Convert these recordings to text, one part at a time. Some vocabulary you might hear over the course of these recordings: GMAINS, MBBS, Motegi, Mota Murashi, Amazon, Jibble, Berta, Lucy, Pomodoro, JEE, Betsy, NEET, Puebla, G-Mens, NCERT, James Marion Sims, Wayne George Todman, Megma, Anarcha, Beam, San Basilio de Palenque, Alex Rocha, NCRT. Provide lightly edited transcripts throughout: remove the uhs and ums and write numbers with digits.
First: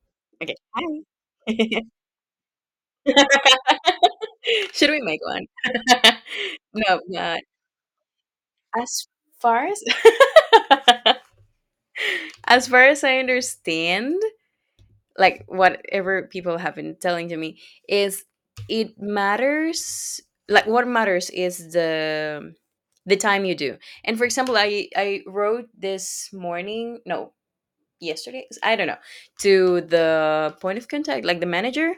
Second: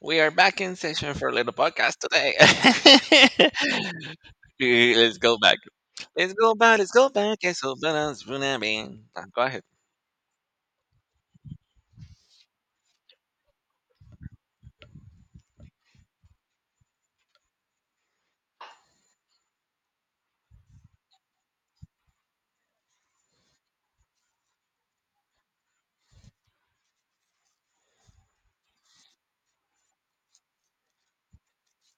We are Okay. back in Hi. session for a little podcast today. Should we Let's make go one? back. Let's go back. Let's No, go back. not Yes, So but, It's so balance, as Go far as as far as I understand, like whatever people have been telling to me is it matters, like what matters is the time you do. And for example, I wrote this morning, no, yesterday, I don't know, to the point of contact, like the manager,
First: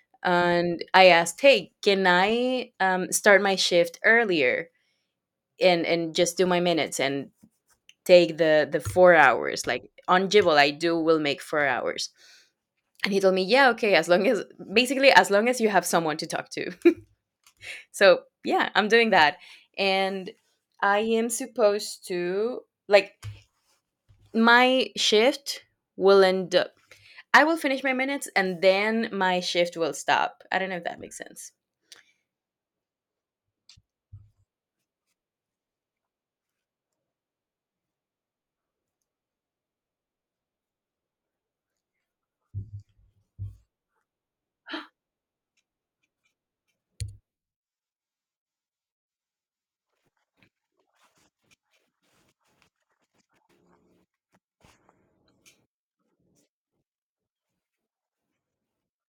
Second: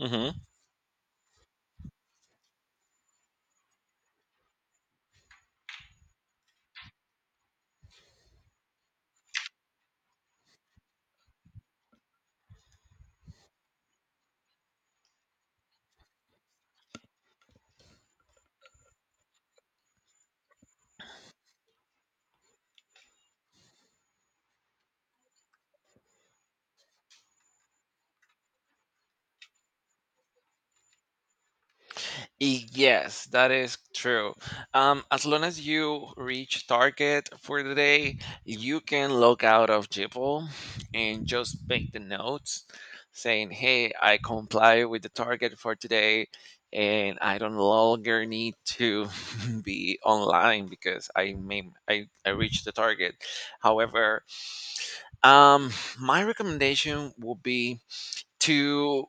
ahead. and I asked, "Hey, can I start my shift earlier and just do my minutes and take the 4 hours? Like on Jibble, I do will make 4 hours." And he told me, "Yeah, okay, as long as basically as long as you have someone to talk to." So yeah, I'm doing that, and I am supposed to, like, my shift will end up. I will finish my minutes and then my shift will stop. I don't know if that makes sense. Yes, that is true. As long as you reach target for the day, you can log out of Jibble and just make the notes saying, "Hey, I comply with the target for today, and I don't longer need to be online because I made I reached the target." However, um, my recommendation would be to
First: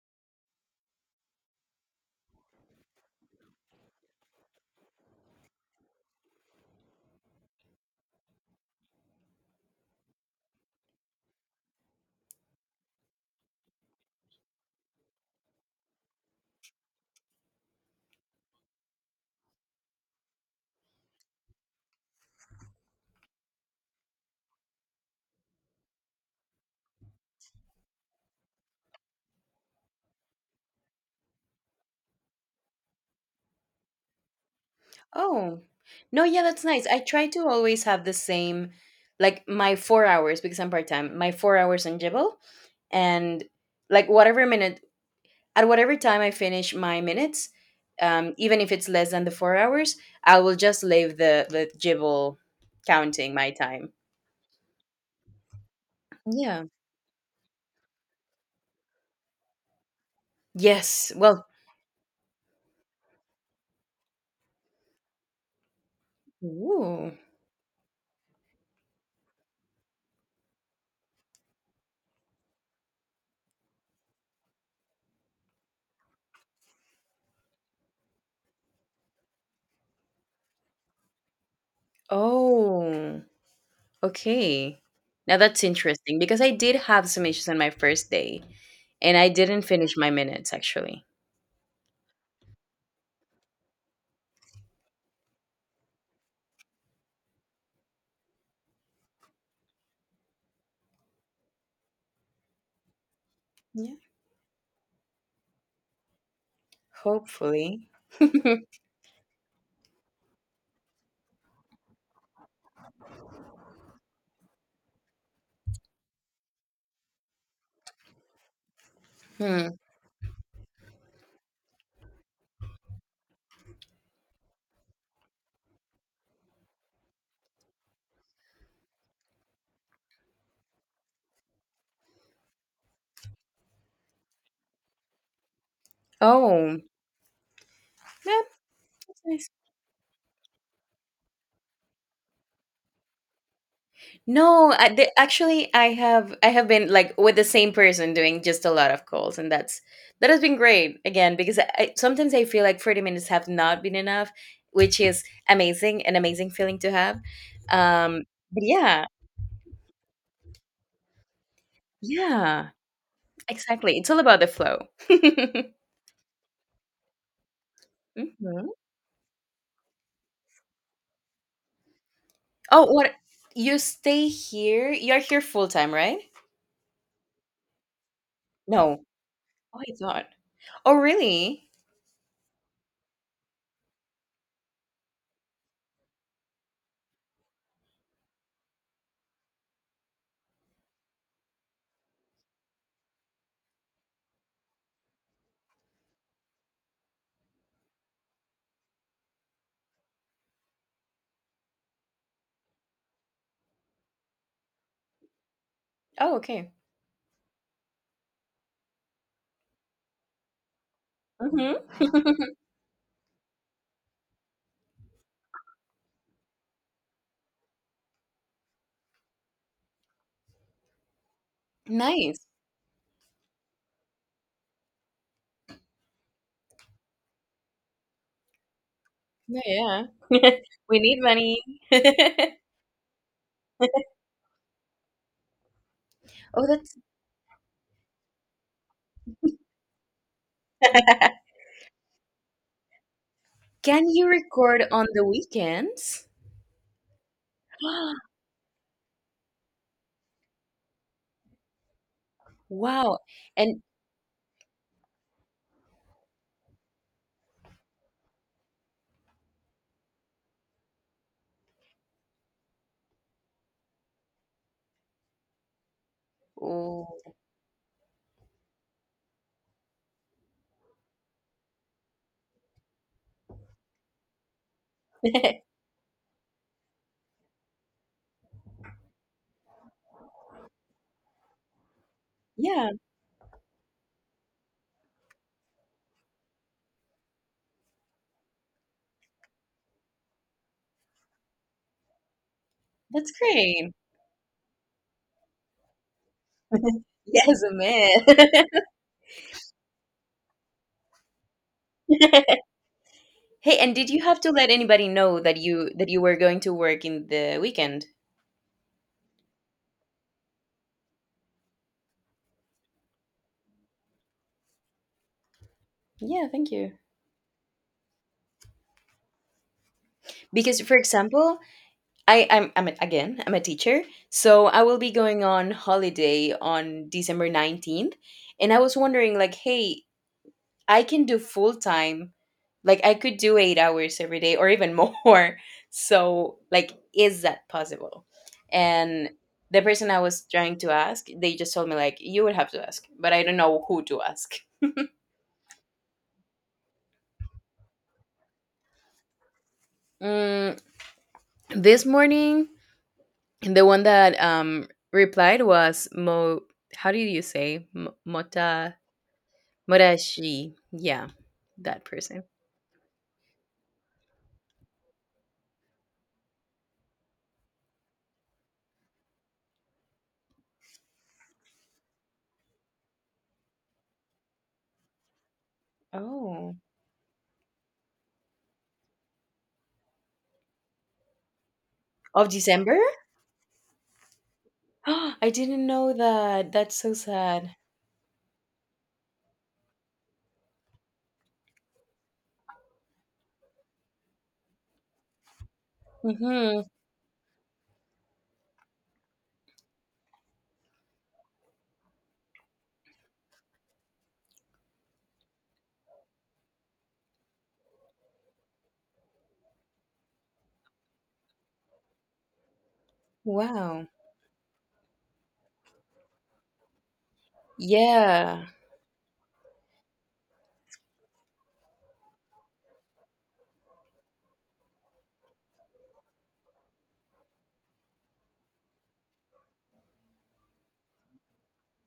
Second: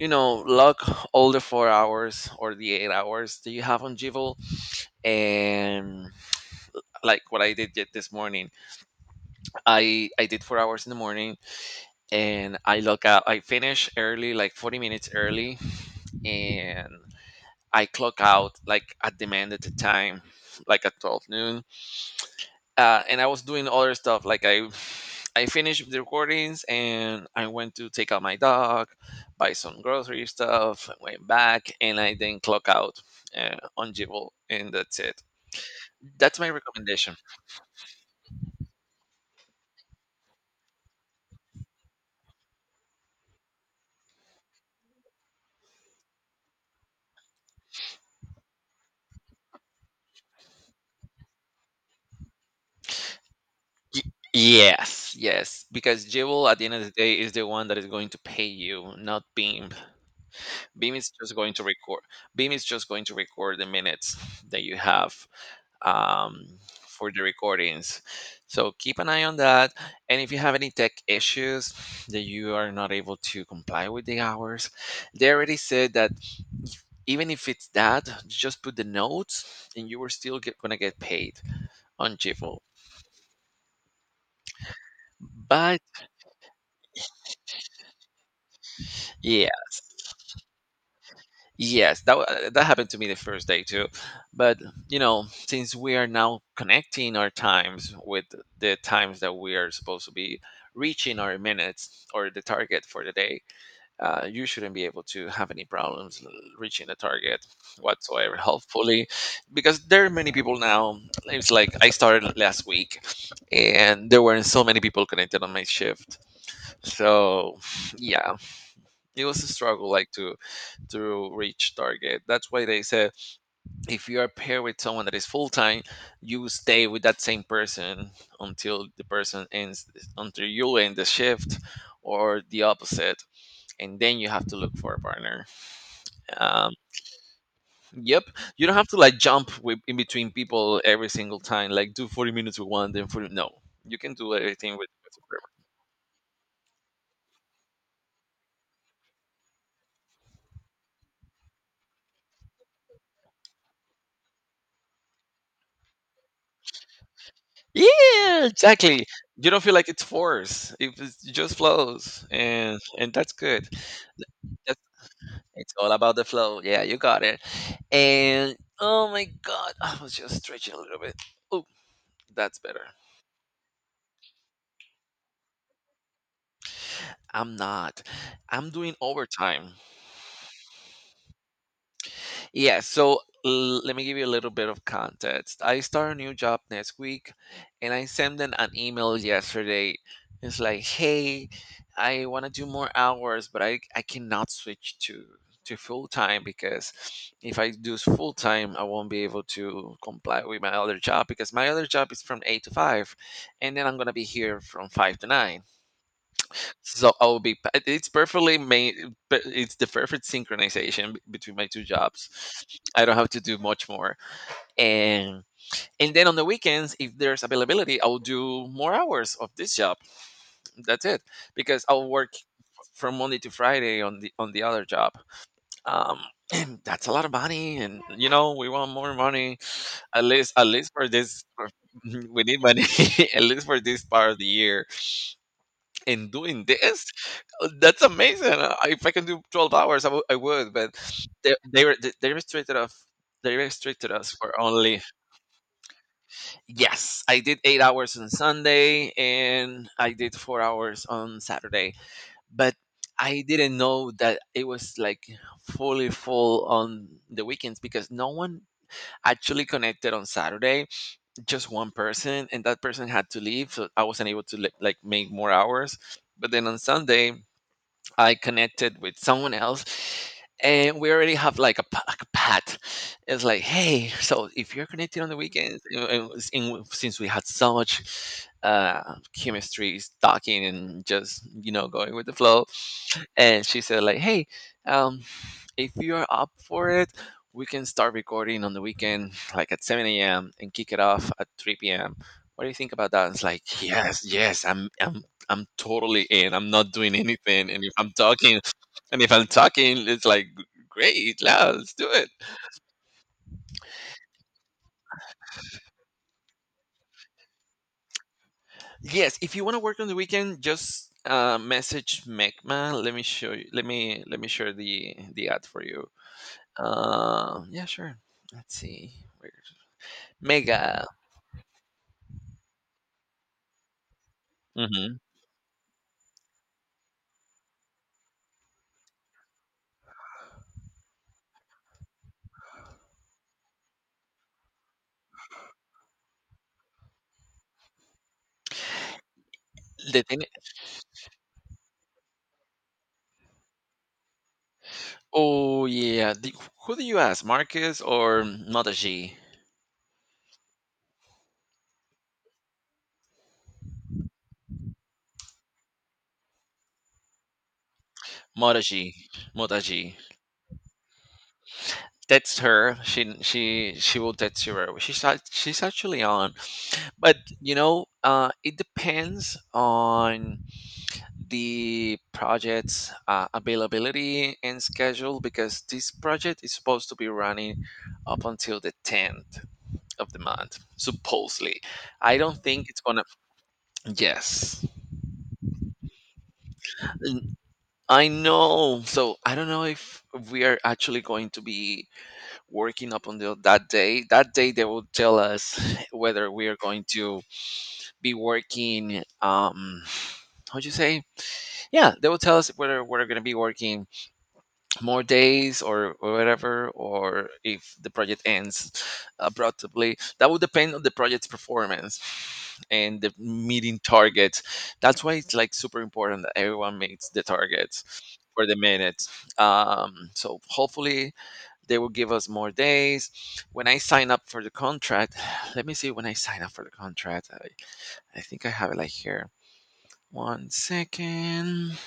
lock all the 4 hours or the 8 hours that you have on Jivel, and like what I did yet this morning I did 4 hours in the morning and I log out I finish early like 40 minutes early and I clock out like at the mandated time, like at 12 noon, and I was doing other stuff. Like I, I finished the recordings and I went to take out my dog, buy some grocery stuff, went back, and I then clock out on Jibble, and that's it. Oh, no, That's yeah, my that's nice. I recommendation. try to always have the same, like my 4 hours because I'm part time. My 4 hours on Jibble, and like whatever minute at whatever time I finish my minutes, even if it's less than the 4 hours, I will just leave the Jibble counting my time. Y- Yes, yes, because Jibble at the Yeah. end of the day is the one that is going to pay you, not Beam. Beam is Yes. just Well. going to record. Beam is just going to record the minutes that you have, um, for Ooh. the recordings. So keep an eye on that. And if you have any tech issues that you are not able to comply with the hours, they already said that even if it's that, just put the notes, and you are still gonna get paid on Jiffle. Oh. Okay. Now that's But interesting because I did have some issues on my first day, and I didn't yes, finish my minutes actually. yes, that that happened to me the first day too. But you know, since we are now connecting our times with the times that we are supposed to be reaching our minutes or the target for the day, Yeah, you shouldn't be able to have any problems reaching the target hopefully. whatsoever. Hopefully, because there are many people now. It's like I started last week, and there weren't so many people connected on my shift. So yeah, it was a Hmm. struggle. Like to reach target. That's why they said if you are paired with someone that is full time, you stay with that same person until the person ends, until you end the shift, or the opposite, and then you have to look for a partner. Um, Oh, yep, yeah, you don't have to like that's nice. In between people every single time. Like do 40 minutes with one, then 40. No, you can do everything No, with a partner. actually, I have been like with the same person doing just a lot of calls, and that has been great again because sometimes I feel like 30 minutes have not been enough, which is amazing, an amazing feeling to have. Um, Yeah, but exactly. yeah, You don't feel like it's force. If it's, it just flows, yeah, and that's good. exactly. It's all about the flow. It's all about the flow. Yeah, you got it. And Mhm. oh my god, I was just stretching a little bit. Oh, that's better. Oh, what, you stay here? You're here full time, right? I'm not. I'm doing No. overtime. Oh, I thought. Oh, really? Yeah, so let me give you a little bit of context. I start a new job next week, and I sent them an email yesterday. It's like, hey, I want to do more hours, but I cannot switch to full time, because if I do full time, I won't be able to comply with my other job because my other job is from eight to five, and then I'm gonna be here from five to nine. Oh, okay. So I will be. Pa- It's perfectly made, but It's the perfect synchronization between my Mhm. two jobs. I don't have to do much more. And and then on the weekends, if there's availability, I'll do more hours of this job. That's it, because I'll work Nice. from Monday to Friday on the other job. Um, that's a lot of money, and you know we want more money. Yeah, At yeah. least, at least We for need this, money. We need money. at least for this part of the year. And doing Oh, that's this, that's amazing. If I can do 12 hours, I would, but they they, were, they they restricted us they Can restricted you us for record only. on the weekends? Yes, I did 8 hours on Sunday, and I did 4 hours on Saturday, but Wow. I didn't And know that it was like fully full on the weekends because no one actually connected on Saturday, just one person, and that person had to leave, so I wasn't able to like make more hours. But then on Sunday oh. I connected with someone else, and we already have like like a pat. It's like, hey, so if you're connected on the weekends, you and since we had so much chemistry, talking and just, you know, going with the flow, Yeah, and she said like, hey, um if you're up for it, we can start recording on the weekend like at 7 a.m and kick it off at 3 p.m. What do you think about that? that's It's like, great. yes, yes, I'm totally in. I'm not doing Yes, anything, a and if I'm talking, man. It's like great. Yeah, let's do it. Hey, and did you have to let anybody know that you were going to work in the weekend? Yes, if you want to work on the weekend, just, message Mecma. Let me show you. Let me share the ad for you. Yeah, thank you. Yeah, sure, let's see. Because, for Mega. example, I, I'm a- again, I'm a teacher. So I will be Mhm. going on holiday on December 19th. And I was wondering, like, hey, I can do full time. Like, I could do 8 hours every day or even more. So, like, is that possible? And the person I The thing, was trying to ask, they just told me, like, you would have to ask, but I don't know who to ask. oh, yeah. The Who do you ask, Marcus or Motegi? Mm, this morning, the one that replied was Mo. How do you say Mota Motegi. Motegi. Murashi. Yeah, that person. Text her. She will text you right away. She's actually on, but you know, it depends on the project's availability and schedule, because this project is Oh, supposed to be running up until the tenth of the month, supposedly. I of don't think December? it's gonna. Yes, I didn't know that. That's so sad. I know. So I don't know if we are actually going to be working up until that day. That day they will tell us whether we are Mm-hmm. going to be working. How'd you say? Yeah, they will tell us whether we're going to be working more days or whatever, or if the project ends abruptly. That would depend on the project's performance and the meeting Wow. targets. That's why it's like super important that everyone meets the targets for Yeah. the minutes. So hopefully they will give us more days. When I sign up for the contract, let me see, when I sign up for the contract, I think I have it like here. One second.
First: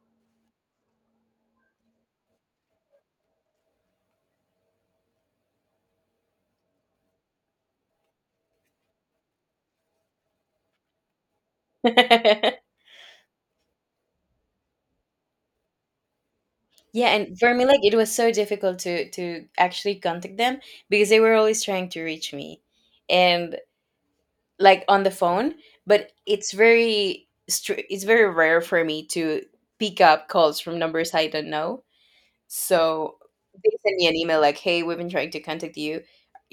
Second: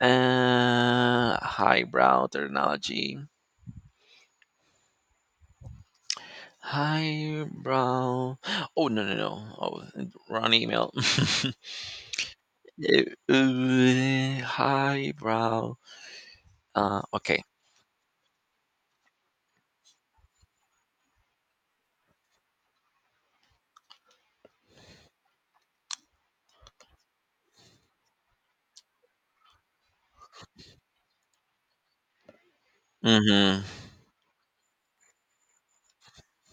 Highbrow technology. Hi, bro. Oh, no, no, no. Oh, wrong email. Yeah, Hi, bro. And Okay. for me, like it was so difficult to actually contact them because they were always trying to reach me, and like on the phone. But it's it's very rare for me to pick up calls from numbers I don't know. So they Mm-hmm. sent me an email like, "Hey, we've been trying to contact you.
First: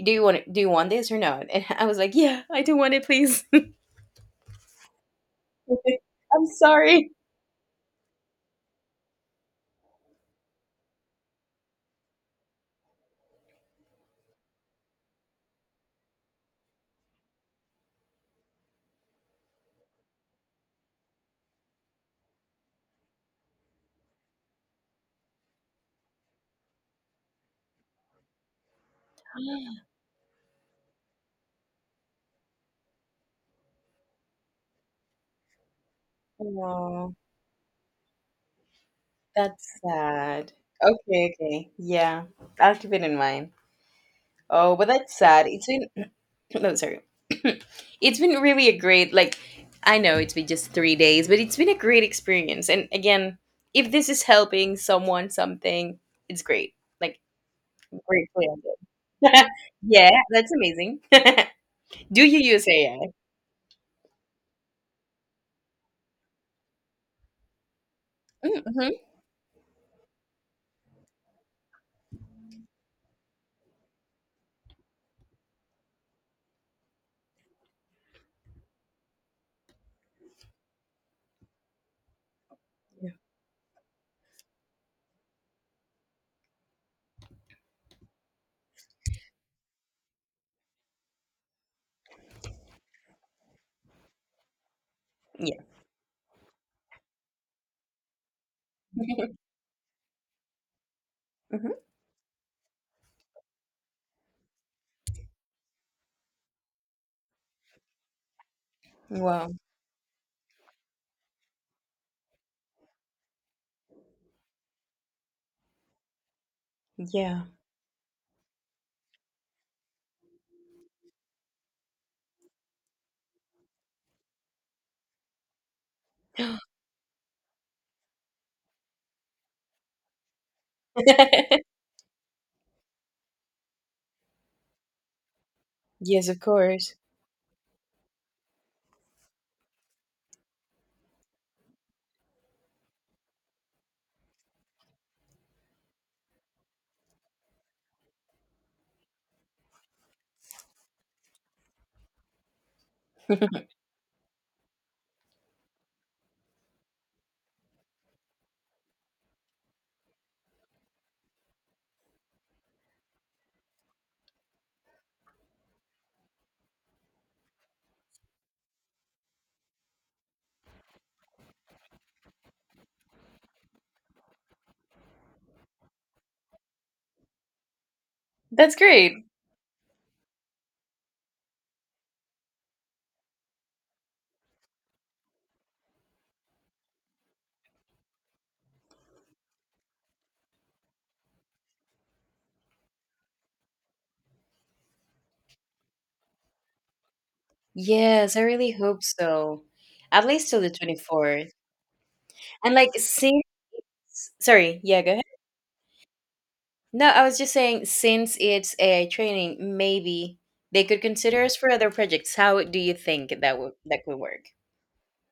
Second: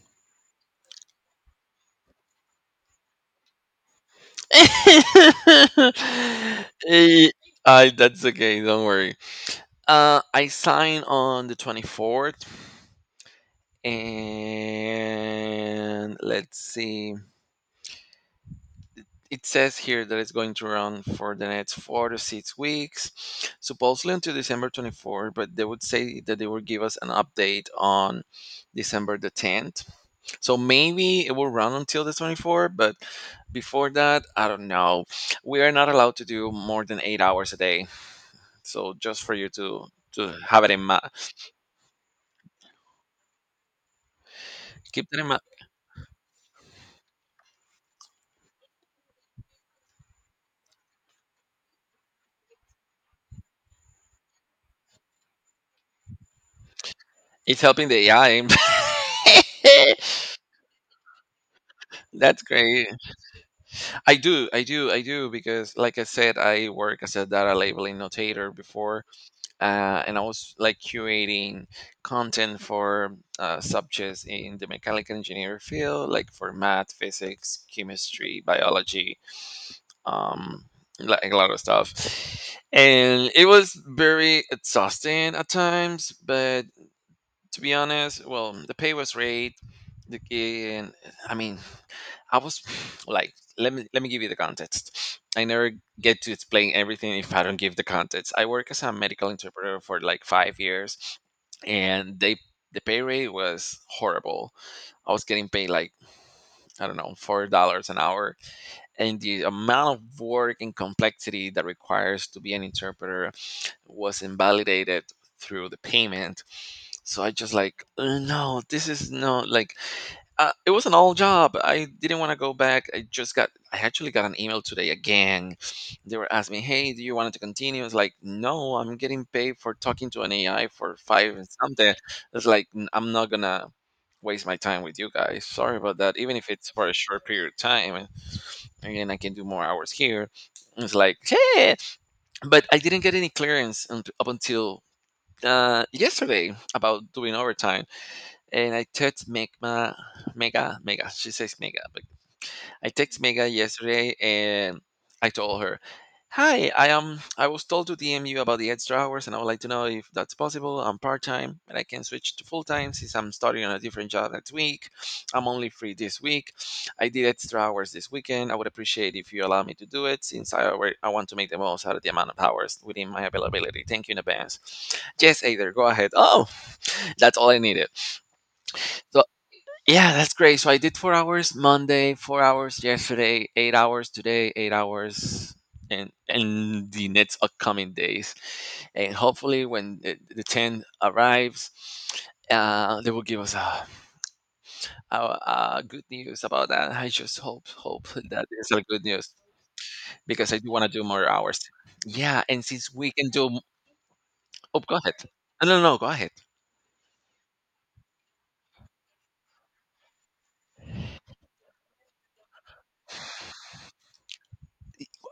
Do you want this or not?" And I was like, "Yeah, I do want it, please." I'm sorry. Eh, that's okay, don't worry. I sign on the 24th, and let's see. It says here that it's going to run for the next 4 to 6 weeks, supposedly until December 24th, but they would say that they would give us an update on December the 10th. So maybe it will run until the 24th, but before that, I don't know. We are not allowed to do more than Oh, 8 hours a day. So just for you that's to sad. have it in mind, Okay, okay. Yeah, I'll keep it in mind. Oh, but keep that's that in mind. sad. It's been no, sorry. It's been really a great, like, I know it's been just 3 days, but it's been a great experience. And again, if this is helping someone something, it's great. Like It's helping the AI. Briefly, I Yeah, that's amazing. Do you That's use great. AI? I do, because like I said, I work as a data labeling notator Mm, mhm. before, and I was like curating content for subjects in the mechanical engineering field, like for math, physics, chemistry, biology, um, like a lot of stuff. Yeah. And it was very exhausting at times, but to be honest, well, the pay was great. The, and I mean, I was like, let me give you the context. I Yeah. never get to explain everything if I don't give the context. I work as a medical interpreter for like 5 years, Mhm. and the pay rate was horrible. I was getting paid like, I don't know, $4 an hour, and the Wow. amount of work and complexity that requires to be an interpreter was invalidated through the payment. So I Yeah. just like, No, this is no," like, it was an old job. I didn't want to go back. I actually got an email today again. They were asking me, hey, do you want to continue? It's like, no, I'm getting paid for talking to an AI for five and something. It's like, I'm not going to waste my time with you guys. Sorry about that." Yes, Even of if it's for a course. short period of time, and again, I can do more hours here. It's like, hey, but I didn't get any clearance up until, yesterday about doing overtime. And I text Megma, Mega, Mega. She says Mega, but I text Mega yesterday, and I told her, "Hi, I am. I was told to DM you about the extra hours, and I would like to know if that's possible. I'm part time, and I can switch to full time since I'm starting on a different job next week. I'm only free this week. I did extra hours this weekend. I would appreciate if you allow me to do it since I want to make the most out of the amount of hours within my availability. Thank you in advance. Yes, Aether, go ahead. Oh, that's all I needed. That's great. So yeah, that's great. So I did 4 hours Monday, 4 hours yesterday, 8 hours today, 8 hours and in the next upcoming days, and hopefully when the ten arrives, they will give us uh, good news about that. I just hope Yes, I that is really a good hope news so. At least because I till the do want to do more 24th. hours. Yeah, and And like since we can since, do, oh, sorry, go yeah, go ahead. ahead. No, no, no, go ahead. No, I was just saying since it's AI training, maybe they could consider us for other projects. How do you think that could work?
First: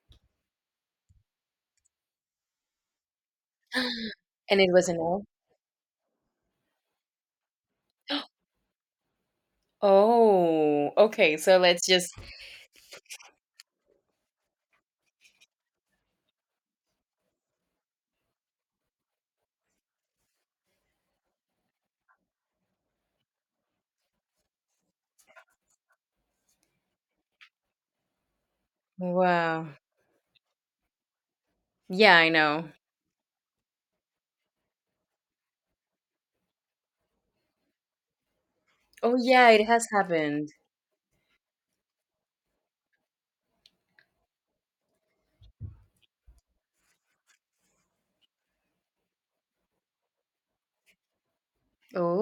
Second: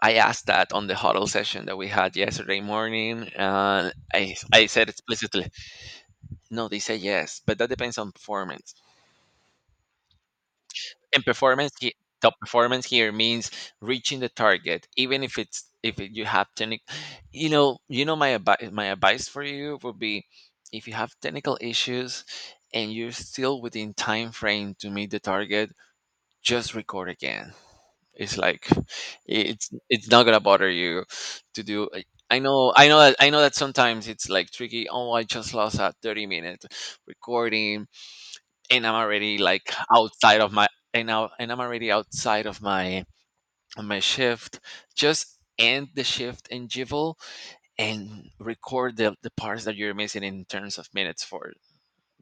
I asked that on the huddle session that we had yesterday morning. Uh, I, And I it was said a no? explicitly, no, they say yes, but that depends on performance. Oh, And okay. So performance, let's just top performance here means reaching the target, even if it's if it, you have technical. You know, my advice. My advice for you would be, if you have technical issues and you're still within time frame to meet the target, just record again. It's like wow. it's not gonna bother you to do. Like, Yeah, I know. I know that sometimes it's like tricky. Oh, I just lost that 30 minutes recording and I'm Oh, already yeah, it like has outside happened. of my, and now and I'm already outside of my, of my shift. Just end the shift in Jivel and record the parts that you're missing in terms of minutes for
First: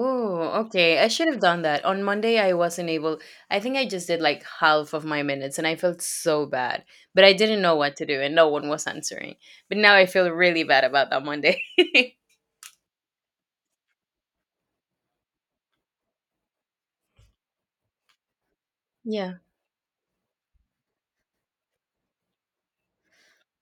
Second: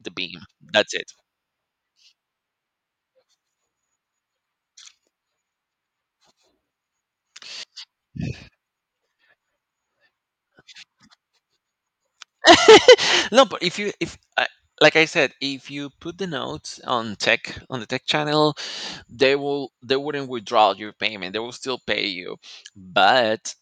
the beam. That's okay. I it. should have done that. On Monday, I wasn't able. I think I just did like half of my minutes and I felt so bad. But I didn't know what to do and no one was answering. But now I feel really bad about that Monday. No, but if you if I like I said, if you put the notes on tech channel, Yeah. They wouldn't withdraw your payment. They will still pay you, but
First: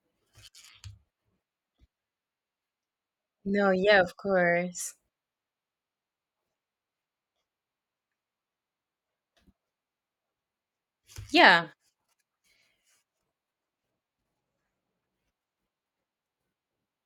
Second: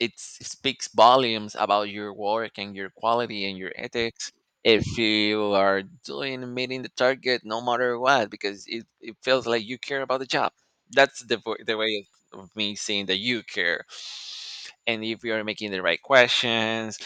speaks volumes about your work and your quality and No, your yeah, of ethics course. if you are doing meeting the target no matter what, because it feels like you care about the job. That's Yeah. the way of me seeing that you care, and if you are making the right questions,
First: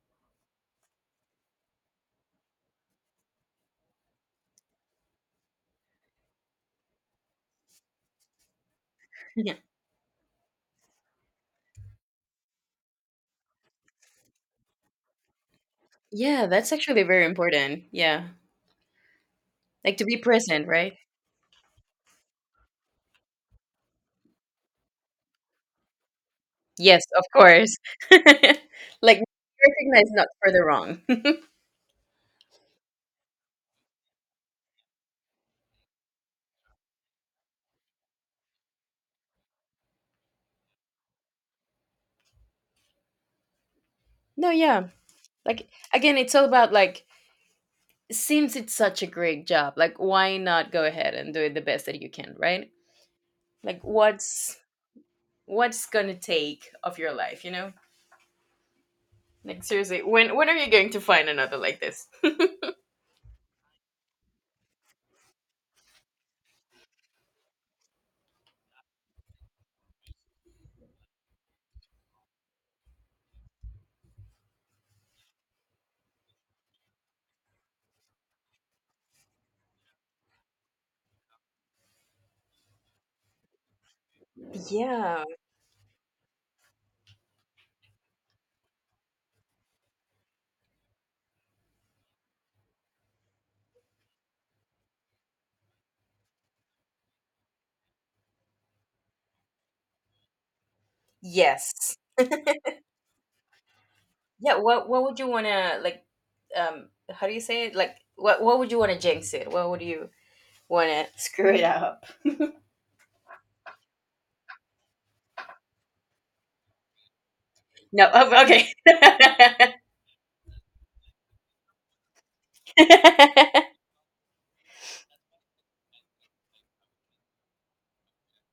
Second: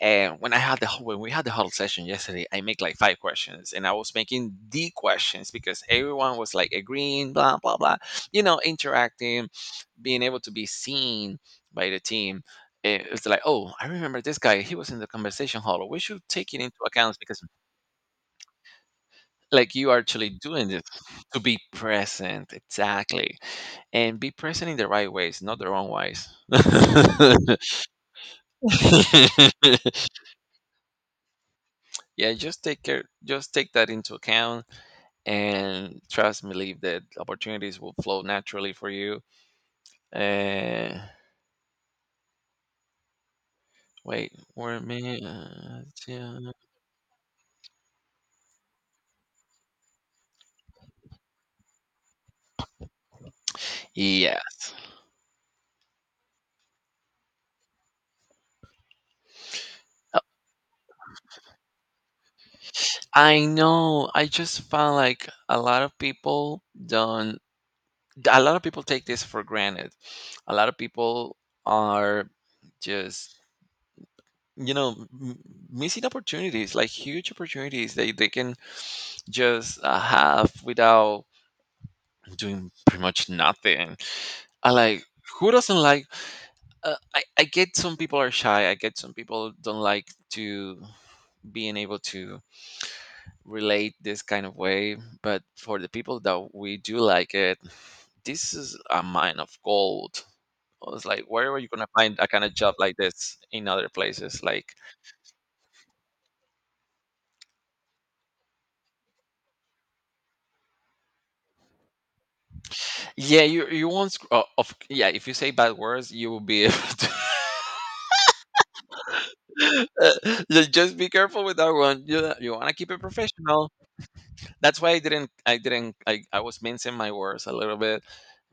and when we had the huddle session yesterday I make like five questions, and I was making the questions because everyone was like agreeing, blah blah blah, you know, interacting, Yeah. being able to be seen by the team. It was like, oh, I remember this guy. He was in the conversation hall. We should Yeah, take it that's into actually account very because, important. Yeah. like, you are Like, to be actually present, doing this right? to be present, exactly, and be present in the right ways, not the wrong ways. Yes, of course. Like recognize not for the wrong. Yeah, just take care. Just take that into account, and trust, me, believe that opportunities will flow naturally for you. Uh, Wait, No, where yeah. me? Like again, it's Yeah. all about like since it's such a great job, like why not go ahead and do it the best that you can, right? Like what's Yes. what's gonna take of your life, you know? Like seriously, when are you going to find another like this? I know. I just found like a lot of people don't. A lot of people take this for granted. A lot of people are just, you know, m- missing opportunities, like huge opportunities they can just have without doing pretty much nothing. I like Yeah. who doesn't like. I get some people are shy. I get some people don't like to being able to relate this kind of way, but for the people that we do like it, this is a mine of gold. I was like, where are you gonna Yes. find a kind of job like this in other places? Yeah. Like, What would you wanna like? How do you say it? Like what would you wanna jinx it? What would you wanna screw it up? yeah, you won't sc- of yeah, if you say bad words you will be able to. No. Oh, okay. Uh, just be careful with that one. You want to keep it professional. That's why I didn't I didn't I was mincing my words a little bit,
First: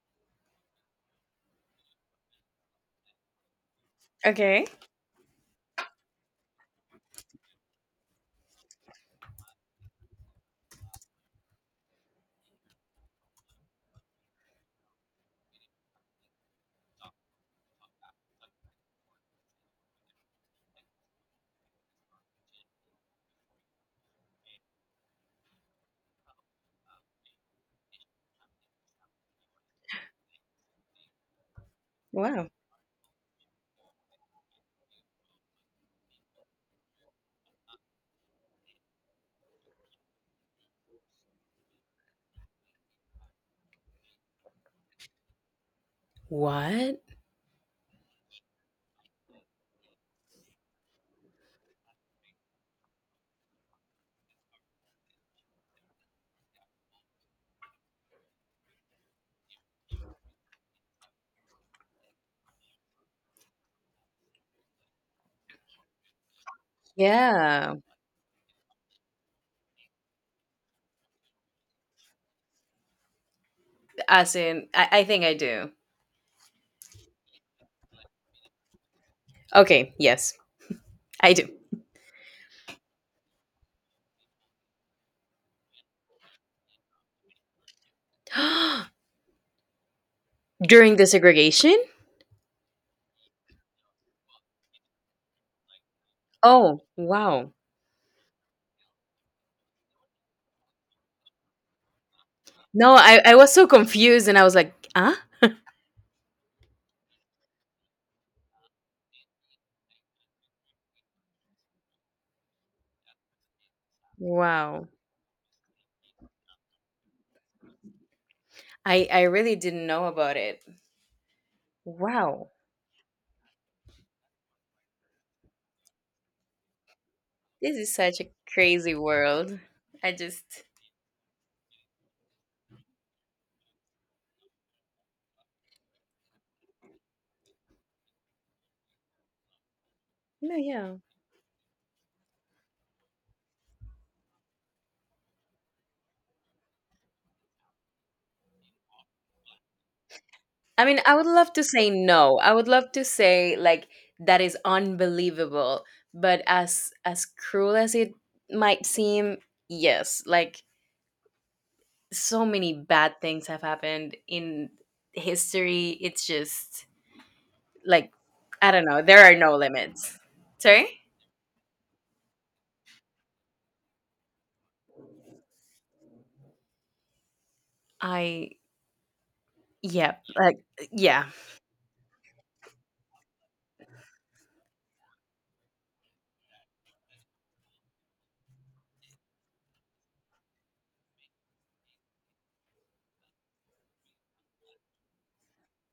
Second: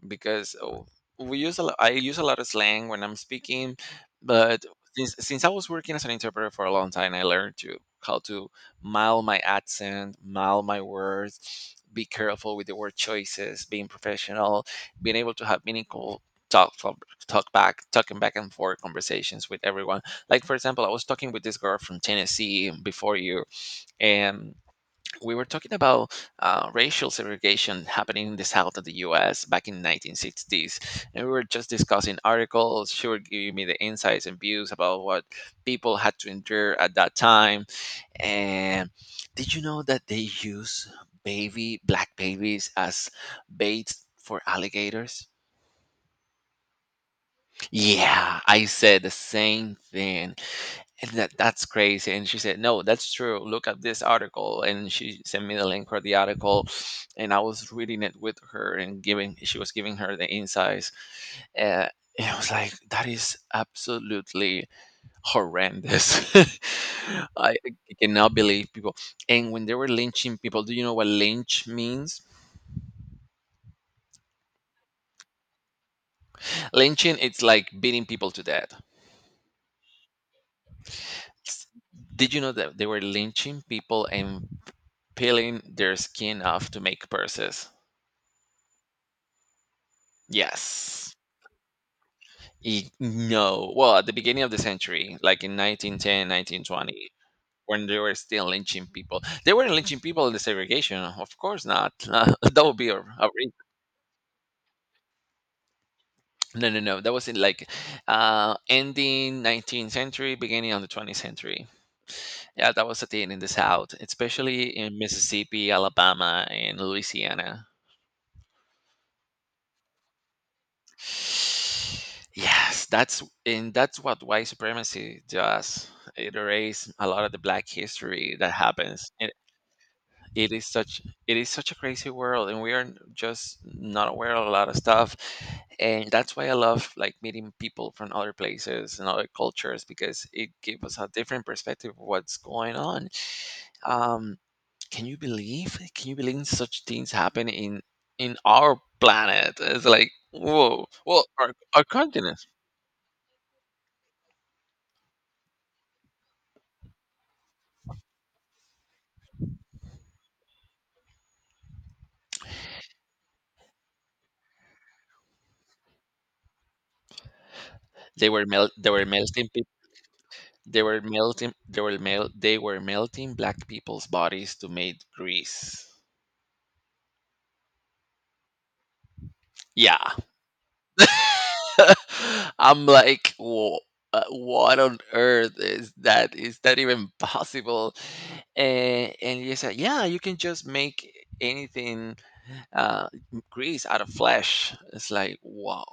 because oh, we use a lot, I use a lot of slang when I'm speaking, but Okay. since I was working as an interpreter for a long time, I learned to how to mild my accent, mild my words, be careful with the word choices, being professional, being able to have meaningful talk talking back and forth conversations with everyone. Like for example, I was talking with this girl from Tennessee before you, and we were talking about racial segregation happening in the south of the U.S. back in 1960s, and we were just discussing Wow. articles. She were giving me the insights and views about what people had to endure at that time. And did you know that they use baby black babies as bait for alligators? What? Yeah, I said the same thing. And that's crazy. And she said, no, that's true. Look at this article. And she sent me the link for the article. And I was reading it with her and giving she was giving her the insights. Uh, and I was like, that is absolutely horrendous. I Yeah. cannot believe people. And when they were lynching people, do you know what lynch means? As in, I think I do. Lynching, it's like beating people to death. Okay. Yes, I do. S- Did you know that they were lynching people and peeling their skin off to make purses? During the Yes. segregation? No. Well, at the beginning of the century, like in 1910, Oh, 1920, wow. when they were still lynching people, they weren't lynching people in the segregation. Of course not. That would be No, I, a I was so confused and I was like, huh? no, no, no. That was in like ending 19th century, beginning of the 20th century. Yeah, that was a thing in the South, especially Wow. in Mississippi, Alabama, and Louisiana. I really didn't know about it. Wow. Yes, that's, and that's what white supremacy does. It erases a lot of the black This is such a history that crazy happens. World. I it is just, such it is such a crazy world, and we are just not aware of a lot of stuff. And that's why I love like meeting people from other places and other cultures, because it no, gives us yeah. a different perspective of what's going on. Um, can you believe such things happen in our planet? It's like, whoa. I mean, I Well, would love to our say continent, no. I would love to say like that is unbelievable, but as cruel as it might seem, yes, like so many bad things have happened in history. It's just like they were melt I don't they know, were there are melting no peop limits. they Sorry? were melting they were mel- they were melting black people's bodies to make grease. I Yeah. yeah, like yeah. I'm like, whoa. What on earth is that? Is that even possible? And you said, yeah, you can just make anything, uh, grace out of flesh. It's like, wow,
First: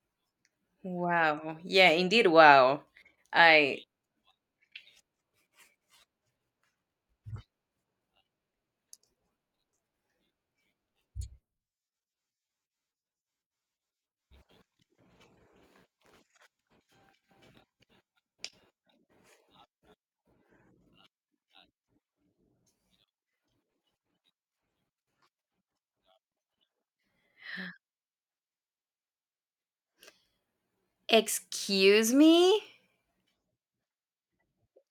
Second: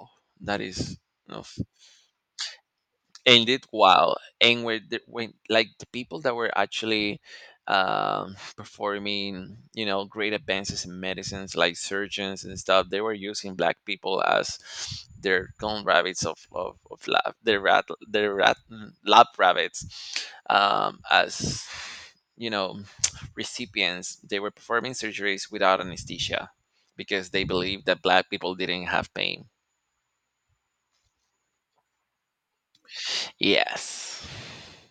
that is, you know, Wow. Yeah, indeed wow. and did I well and where the, when like the people that were actually performing, you know, great advances in medicines, like surgeons and stuff, they were using black people as their clone rabbits of lab, lab rabbits, as you know recipients. They were performing surgeries without anesthesia because they believed that black people didn't have pain. excuse me? Yes.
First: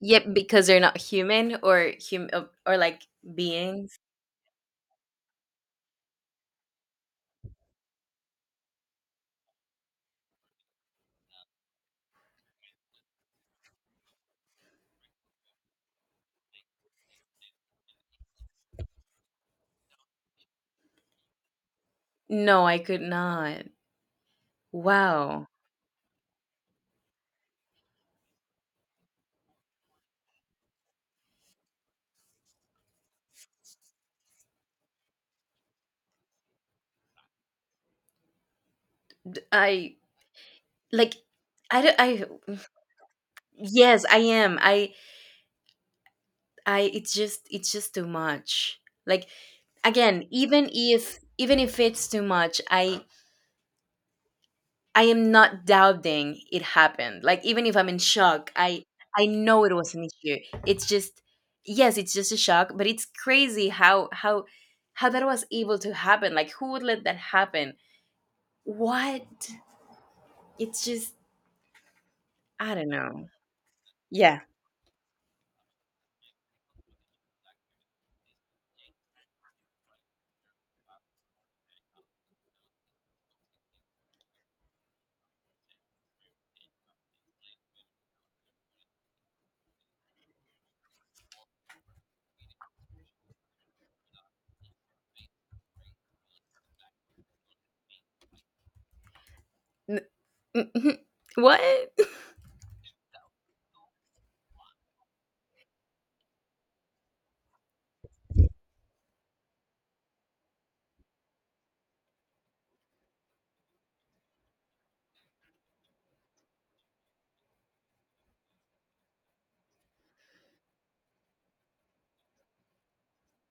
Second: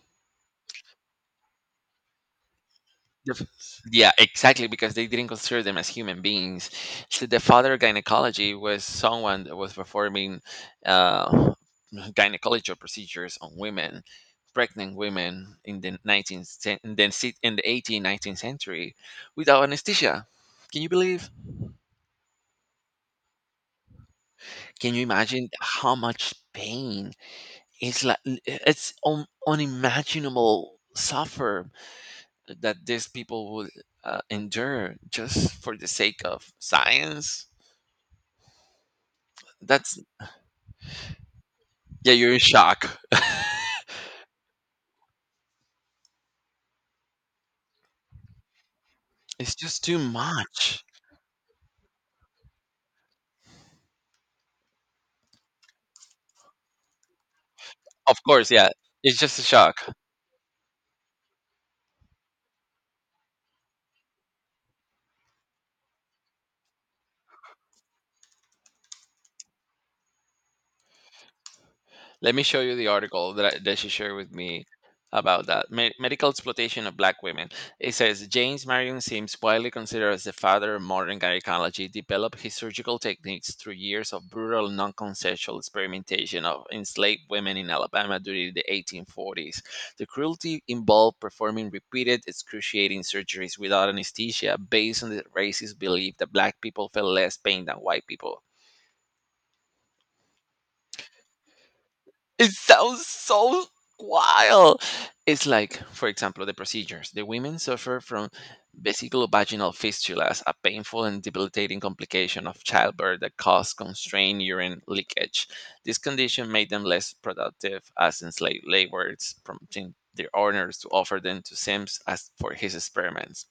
Yep, because they're not human or hum or like The beings. Yeah, exactly, because they didn't consider them as human beings. So the father gynecology was someone that was performing uh, gynecological procedures on women, pregnant women in the 19th, cen- in the si- in the 18th, 19th century, without anesthesia. Can you believe? No, I could not. Can you Wow. imagine how much pain? It's like it's unimaginable suffer that these people would endure just for the sake of science. I That's, like I don't yeah, I you're in shock. yes, I am. I it's just too much. Like It's just too again, even much. if even if it's too much, I am not doubting it happened. Like even if I'm in Of course. shock, Yeah, I it's I just a know it shock. was an issue. It's just yes, it's just a shock, but it's crazy how that was able to happen. Like who would let that happen? What? It's just Let me show I you the don't know. article that, that she shared with Yeah. me about that. Medical exploitation of black women. It says James Marion Sims, widely considered as the father of modern gynecology, developed his surgical techniques through years of brutal, non consensual experimentation of enslaved women in Alabama during the 1840s. The cruelty involved performing repeated, excruciating surgeries without anesthesia based on the racist belief that black people felt less pain than white people. N- what? It sounds so wild. It's like, for example, the procedures. The women suffer from vesicovaginal fistulas, a painful and debilitating complication of childbirth that causes constrained urine leakage. This condition made them less productive as enslaved laborers, prompting their owners to offer them to Sims as for his experiments.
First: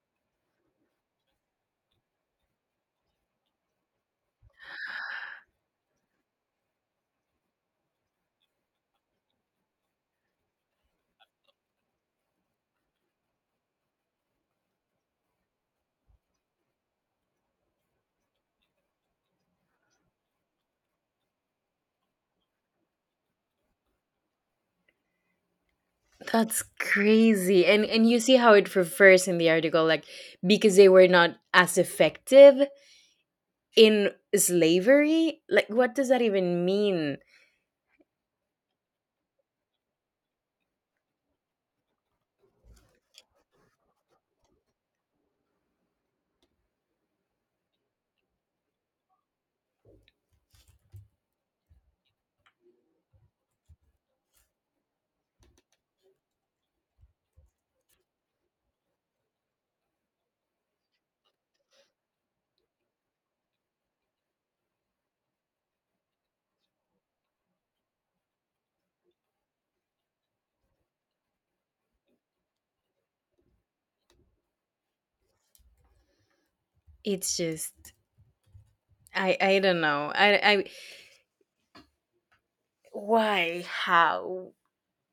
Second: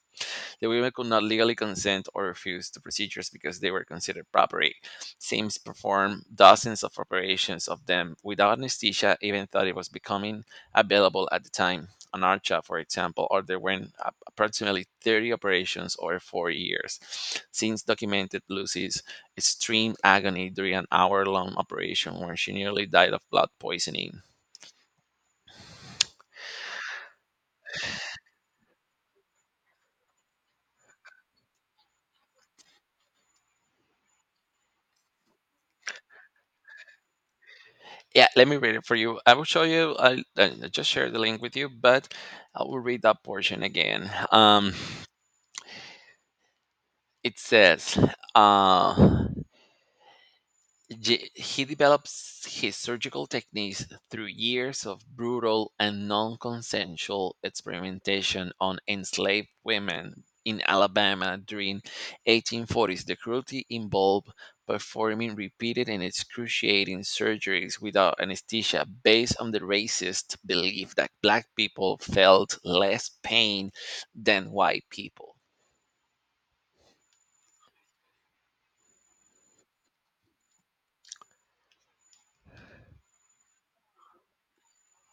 The women could not legally consent or refuse to procedures because they were considered property. Sims performed dozens of operations of them without anesthesia, even though it was becoming available at the time. An Archa, for example, underwent approximately 30 operations over 4 years. Sims documented Lucy's extreme agony during an hour long operation where she nearly died of blood poisoning. That's crazy. And you see how it refers in the article like because they were not as effective in slavery? Like what does that even mean? Yeah, let me read it for you. I will show you. I just share the link with you, but I will read that portion again. It says, uh, he develops his surgical techniques through years of brutal and non consensual experimentation on enslaved women in Alabama during 1840s. The cruelty involved performing repeated and excruciating surgeries without anesthesia based on the racist belief that black people felt less pain than white people. It's just I don't know. I why how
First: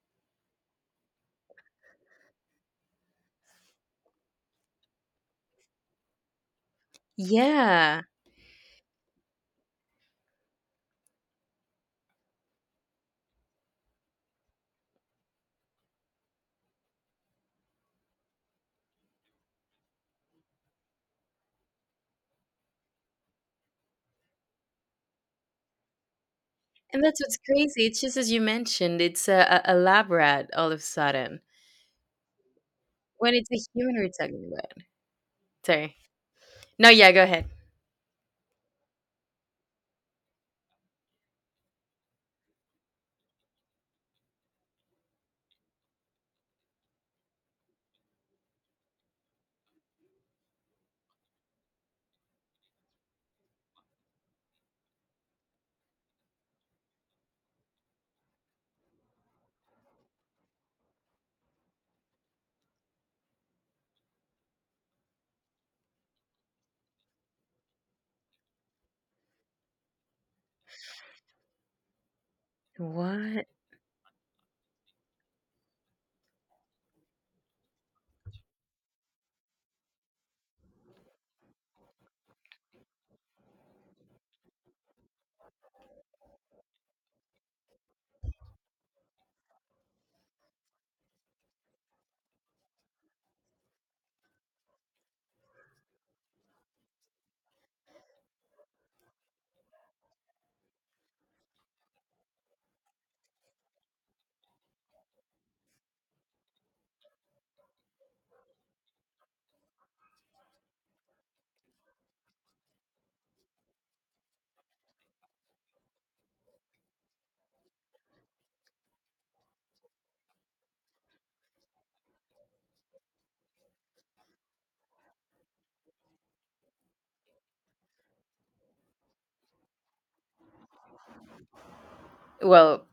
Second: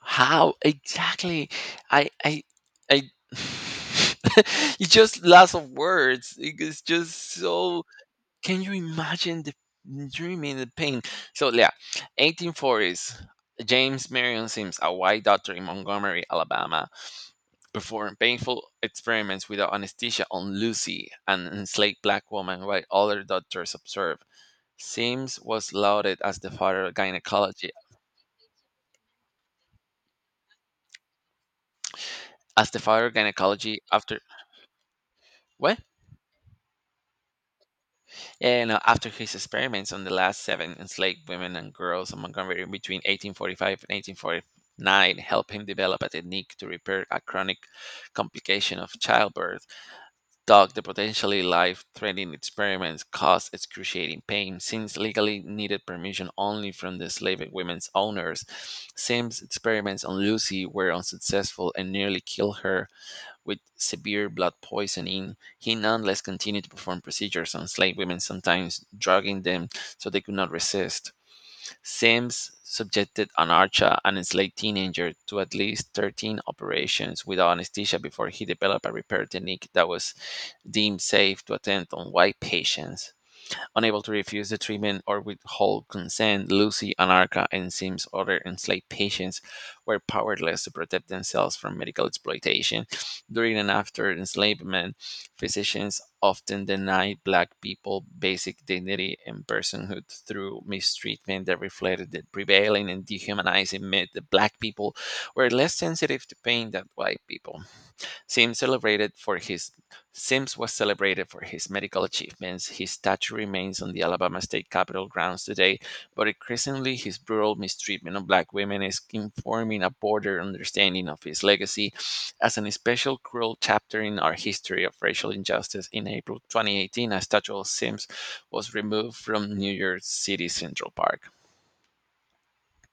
How exactly? I I I It's just lots of words. It is just so. yeah, Can you imagine the dreaming the pain? So yeah, 1840s. James Marion Sims, a white doctor in Montgomery, Alabama, performed painful experiments without anesthesia on Lucy, an enslaved black woman, while other doctors observed. Sims was lauded as the father of and that's what's gynecology. crazy. It's just as you mentioned, it's a lab rat all of a sudden As the father of when it's a gynecology human we're after talking about. what? Sorry. No, yeah, go ahead. Yeah, you after his experiments on the last seven enslaved women and girls in Montgomery between 1845 and 1849 helped him develop a technique to repair a chronic complication of childbirth, Doug, the potentially life-threatening experiments caused excruciating pain, since legally needed permission only from the enslaved women's owners. Sims' experiments on Lucy were unsuccessful and nearly killed her with severe blood poisoning. He nonetheless continued to perform procedures on slave women, sometimes drugging them so they could not resist. Sims subjected What? an Archa, an enslaved teenager, to at least 13 operations without anesthesia before he developed a repair technique that was deemed safe to attempt on white patients. Unable to refuse the treatment or withhold consent, Lucy, Anarcha, and Sims' other enslaved patients were powerless to protect themselves from medical exploitation. During and after enslavement, physicians often denied Black people basic dignity and personhood through mistreatment that reflected the prevailing and dehumanizing myth that Black people were less sensitive to pain than white people. Sims celebrated for his Sims was celebrated for his medical achievements. His statue remains on the Alabama State Capitol grounds today, but increasingly his brutal mistreatment of black women is informing a broader understanding of his legacy as an especial cruel chapter in our history of racial injustice. In April 2018, a statue of Sims was removed from New York City Central Park. Well,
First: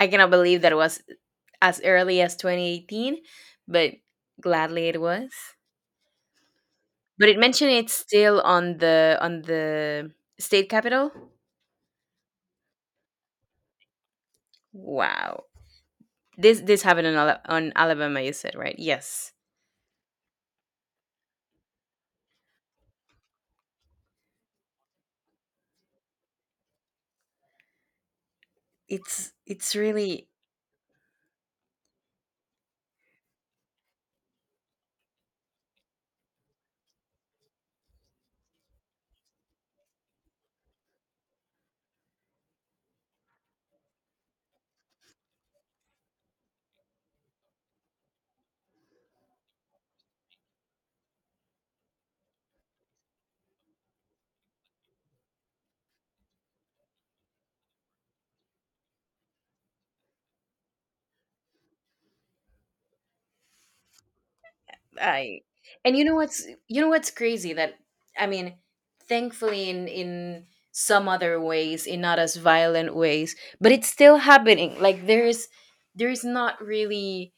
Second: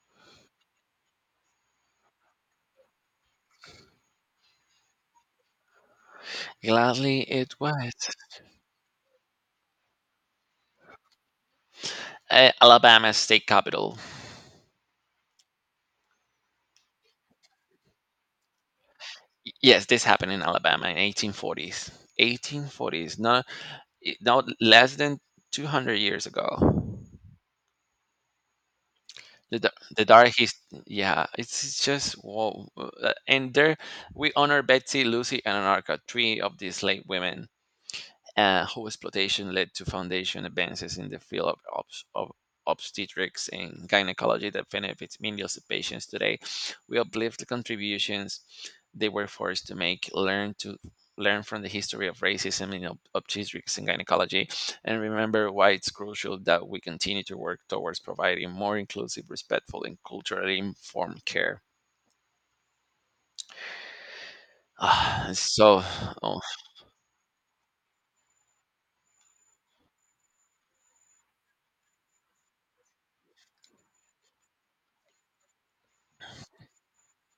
I cannot believe that it was as early as 2018, but gladly it was. Gladly But it it mentioned was. it's still on the state capital. Eh, Alabama State Capitol. Wow. This happened on Alabama, you said, right? Yes. Yes, this happened in Alabama in 1840s. 1840s, not not less than 200 years ago. It's The, da- it's the really dark his yeah, it's just whoa. And there we honor Betsy, Lucy, and Anarka, three of these slave women whose exploitation led to foundation advances in the field of, of obstetrics and gynecology that benefits millions of patients today. We uplift the contributions they were forced to make, learn from the history of racism in obstetrics and gynecology, and remember why it's crucial that we continue to work towards providing more inclusive, respectful, and culturally informed care. Ah, I so, and you know oh, what's you know what's crazy that I mean, thankfully in some other ways, in not as violent ways, but it's still happening. Like there's not really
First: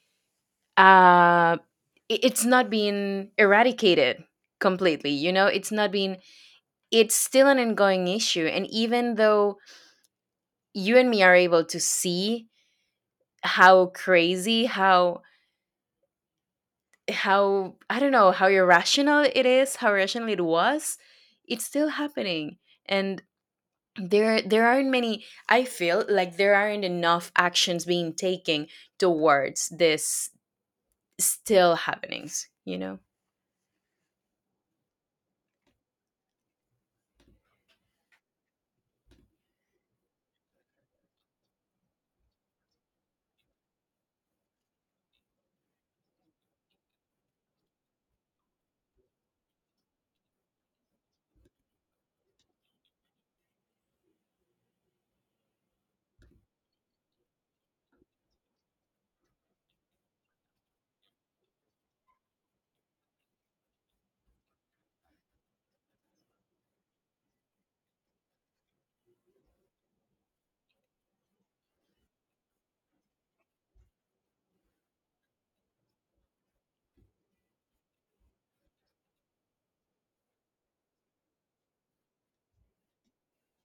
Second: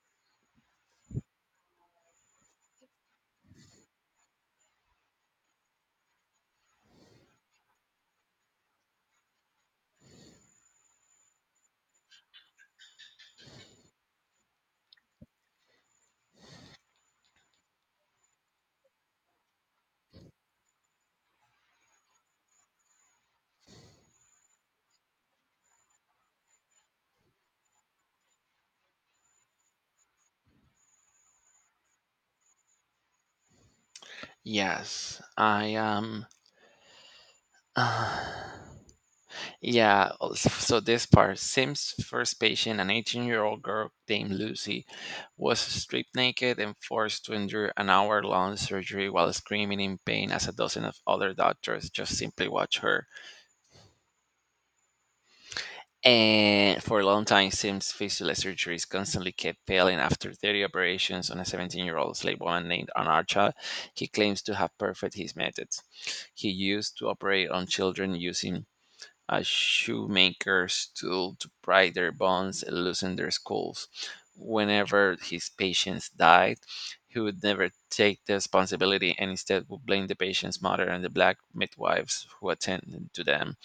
uh it's not being eradicated completely, you know? It's not being It's still an ongoing issue and even though you and me are able to see how crazy, how I don't know how irrational it is, how irrational it was, it's still happening. And there aren't many I feel like there aren't enough actions being taken towards this still happenings, you know? yes, I am. So this part Sims' first patient, an 18-year-old girl named Lucy, was stripped naked and forced to endure an hour long surgery while screaming in pain as a dozen of other doctors just simply watched her. And for a long time, Sims' fistula surgeries constantly kept failing after 30 operations on a 17-year-old slave woman named Anarcha. He claims to have perfected his methods. He used to operate on children using a shoemaker's tool to pry their bones and loosen their skulls. Whenever his patients died, he would never take the responsibility and instead would blame the patient's mother and the black midwives who attended to them.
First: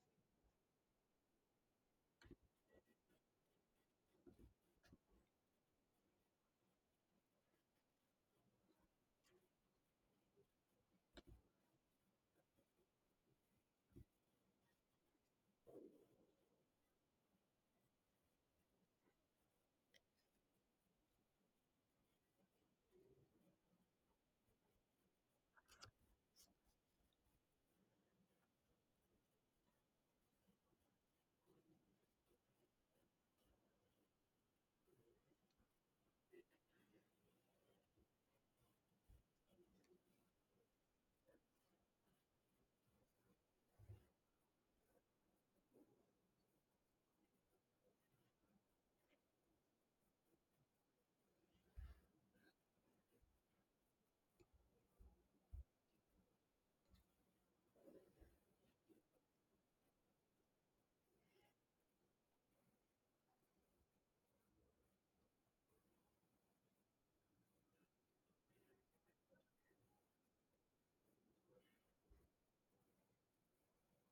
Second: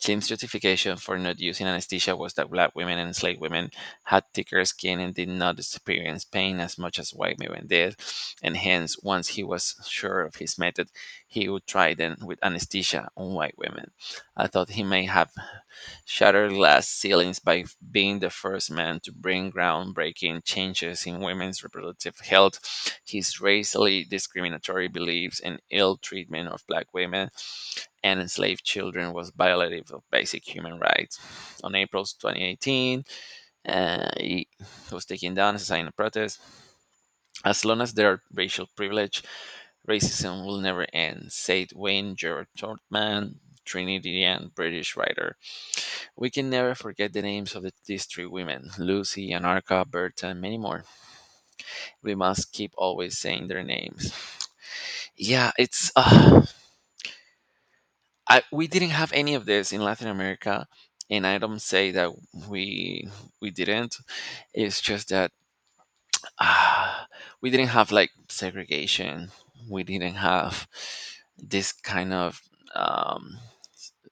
Jim's justification for not using anesthesia was that black women and enslaved women had thicker skin and did not experience pain as much as white women did, and hence, once he was sure of his method, he would try them with anesthesia on white women. I thought he may have shattered glass ceilings by being the first man to bring groundbreaking changes in women's reproductive health. His racially discriminatory beliefs and ill treatment of black women and enslaved children was violative of basic human rights. On April 2018, he was taken down as a sign of protest. As long as there are racial privilege, racism will never end, said Wayne George Todman, Trinidadian British writer we can never forget the names of the, these three women Lucy, Anarka, Berta, and many more. We must keep always saying their names. Yeah, it's. We didn't have any of this in Latin America. And I don't say that we we didn't. It's just that uh, we didn't have like segregation. We didn't have this kind of um,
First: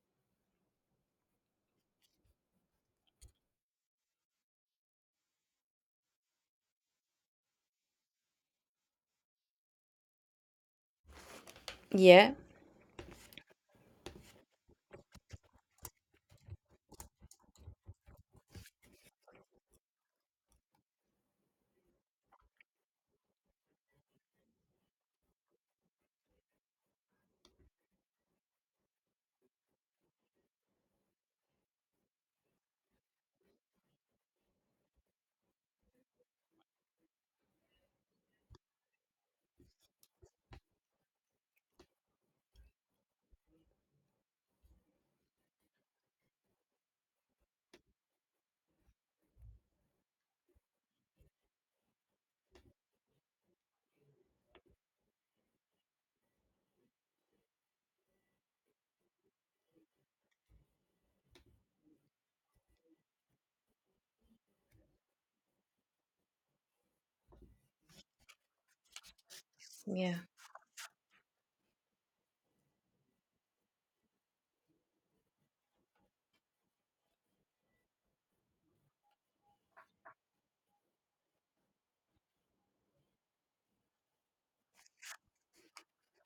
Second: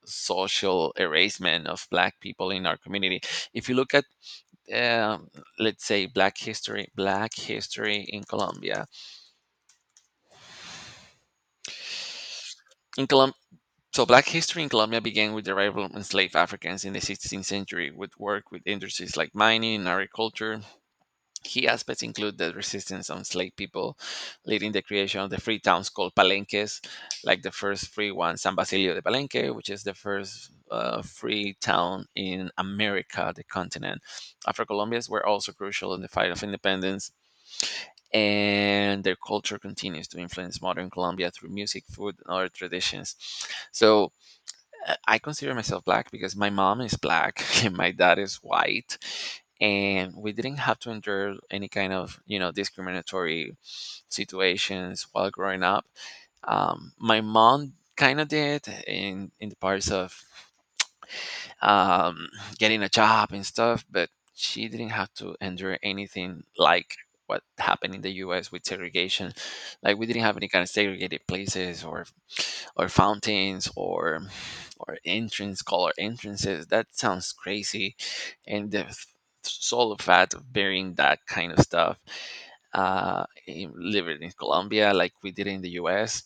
social erasement of black people in our community. If you look at um, let's say black history in colombia Yeah. in Colom- so black history in colombia began with the arrival of enslaved africans in the 16th century with work with industries like mining and agriculture key aspects include the resistance of enslaved people leading the creation of the free towns called palenques like the first free one san basilio de palenque which is the first free town in america the continent afro colombians were also crucial in the fight of independence and their culture continues to influence modern Colombia through music, food, and other traditions. So I consider myself black because my mom is black and my dad is white, and we didn't have to endure any kind of you know discriminatory situations while growing up. My mom kind of did in the parts of um, getting a job and stuff, but she didn't have to endure anything like what happened in the U.S. with segregation. Like we Yeah. didn't have any kind of segregated places or fountains or entrance color entrances. That sounds crazy, and solo fact of burying that kind of stuff living in Colombia, like we did in the U.S.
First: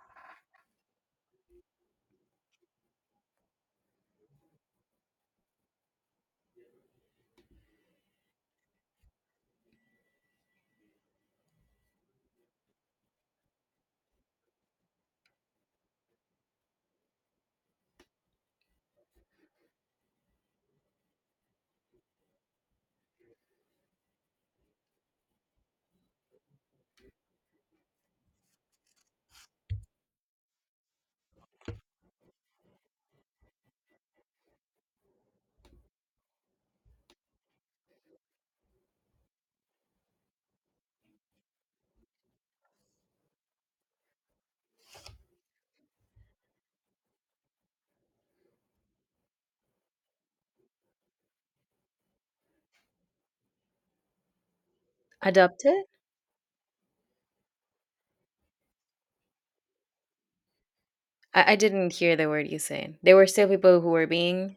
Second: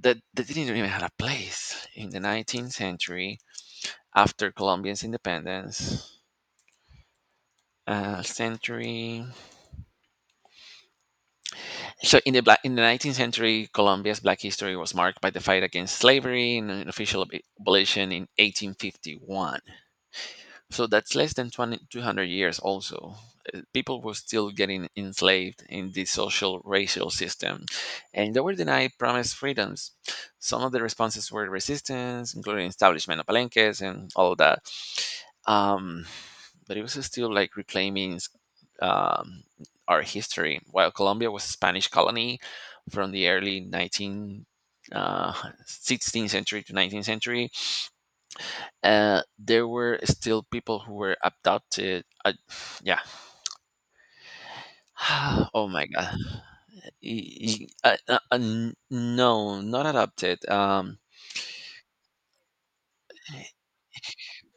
That they didn't even have a place in the 19th century after Colombia's independence. Century. So in the 19th century, Colombia's black history was marked by the fight against slavery and an official abolition in 1851. So that's less than 2,200 years also. People were still getting enslaved in the social racial system, and they were denied promised freedoms. Some of the responses were resistance, including establishment of palenques and all of that. Um, but it was still like reclaiming um, our history. While Colombia was a Spanish colony from the early 19, uh, 16th century to 19th century, there were still people who were abducted. Yeah. Oh Adopted? my god. No, not adopted. I didn't hear the word you said. There were still people who were being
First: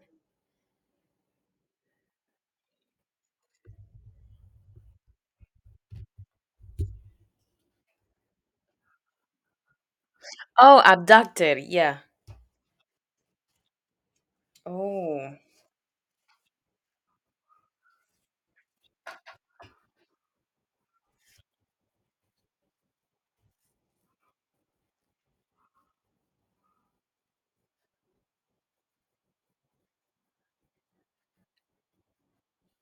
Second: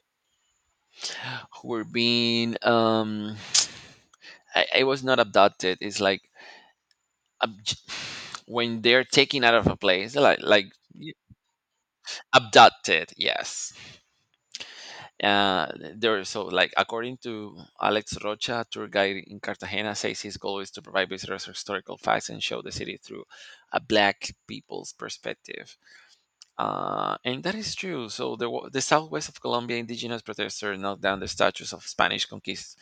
Who were being I was not abducted. It's like abj- when they're taken out of a place, like Oh, y- abducted, yeah. abducted. Yes. Oh. Uh, there, so like according to Alex Rocha, tour guide in Cartagena, says his goal is to provide visitors historical facts and show the city through a black people's perspective. And that is true. So the southwest of Colombia, indigenous protesters knocked down the statues of Spanish conquist,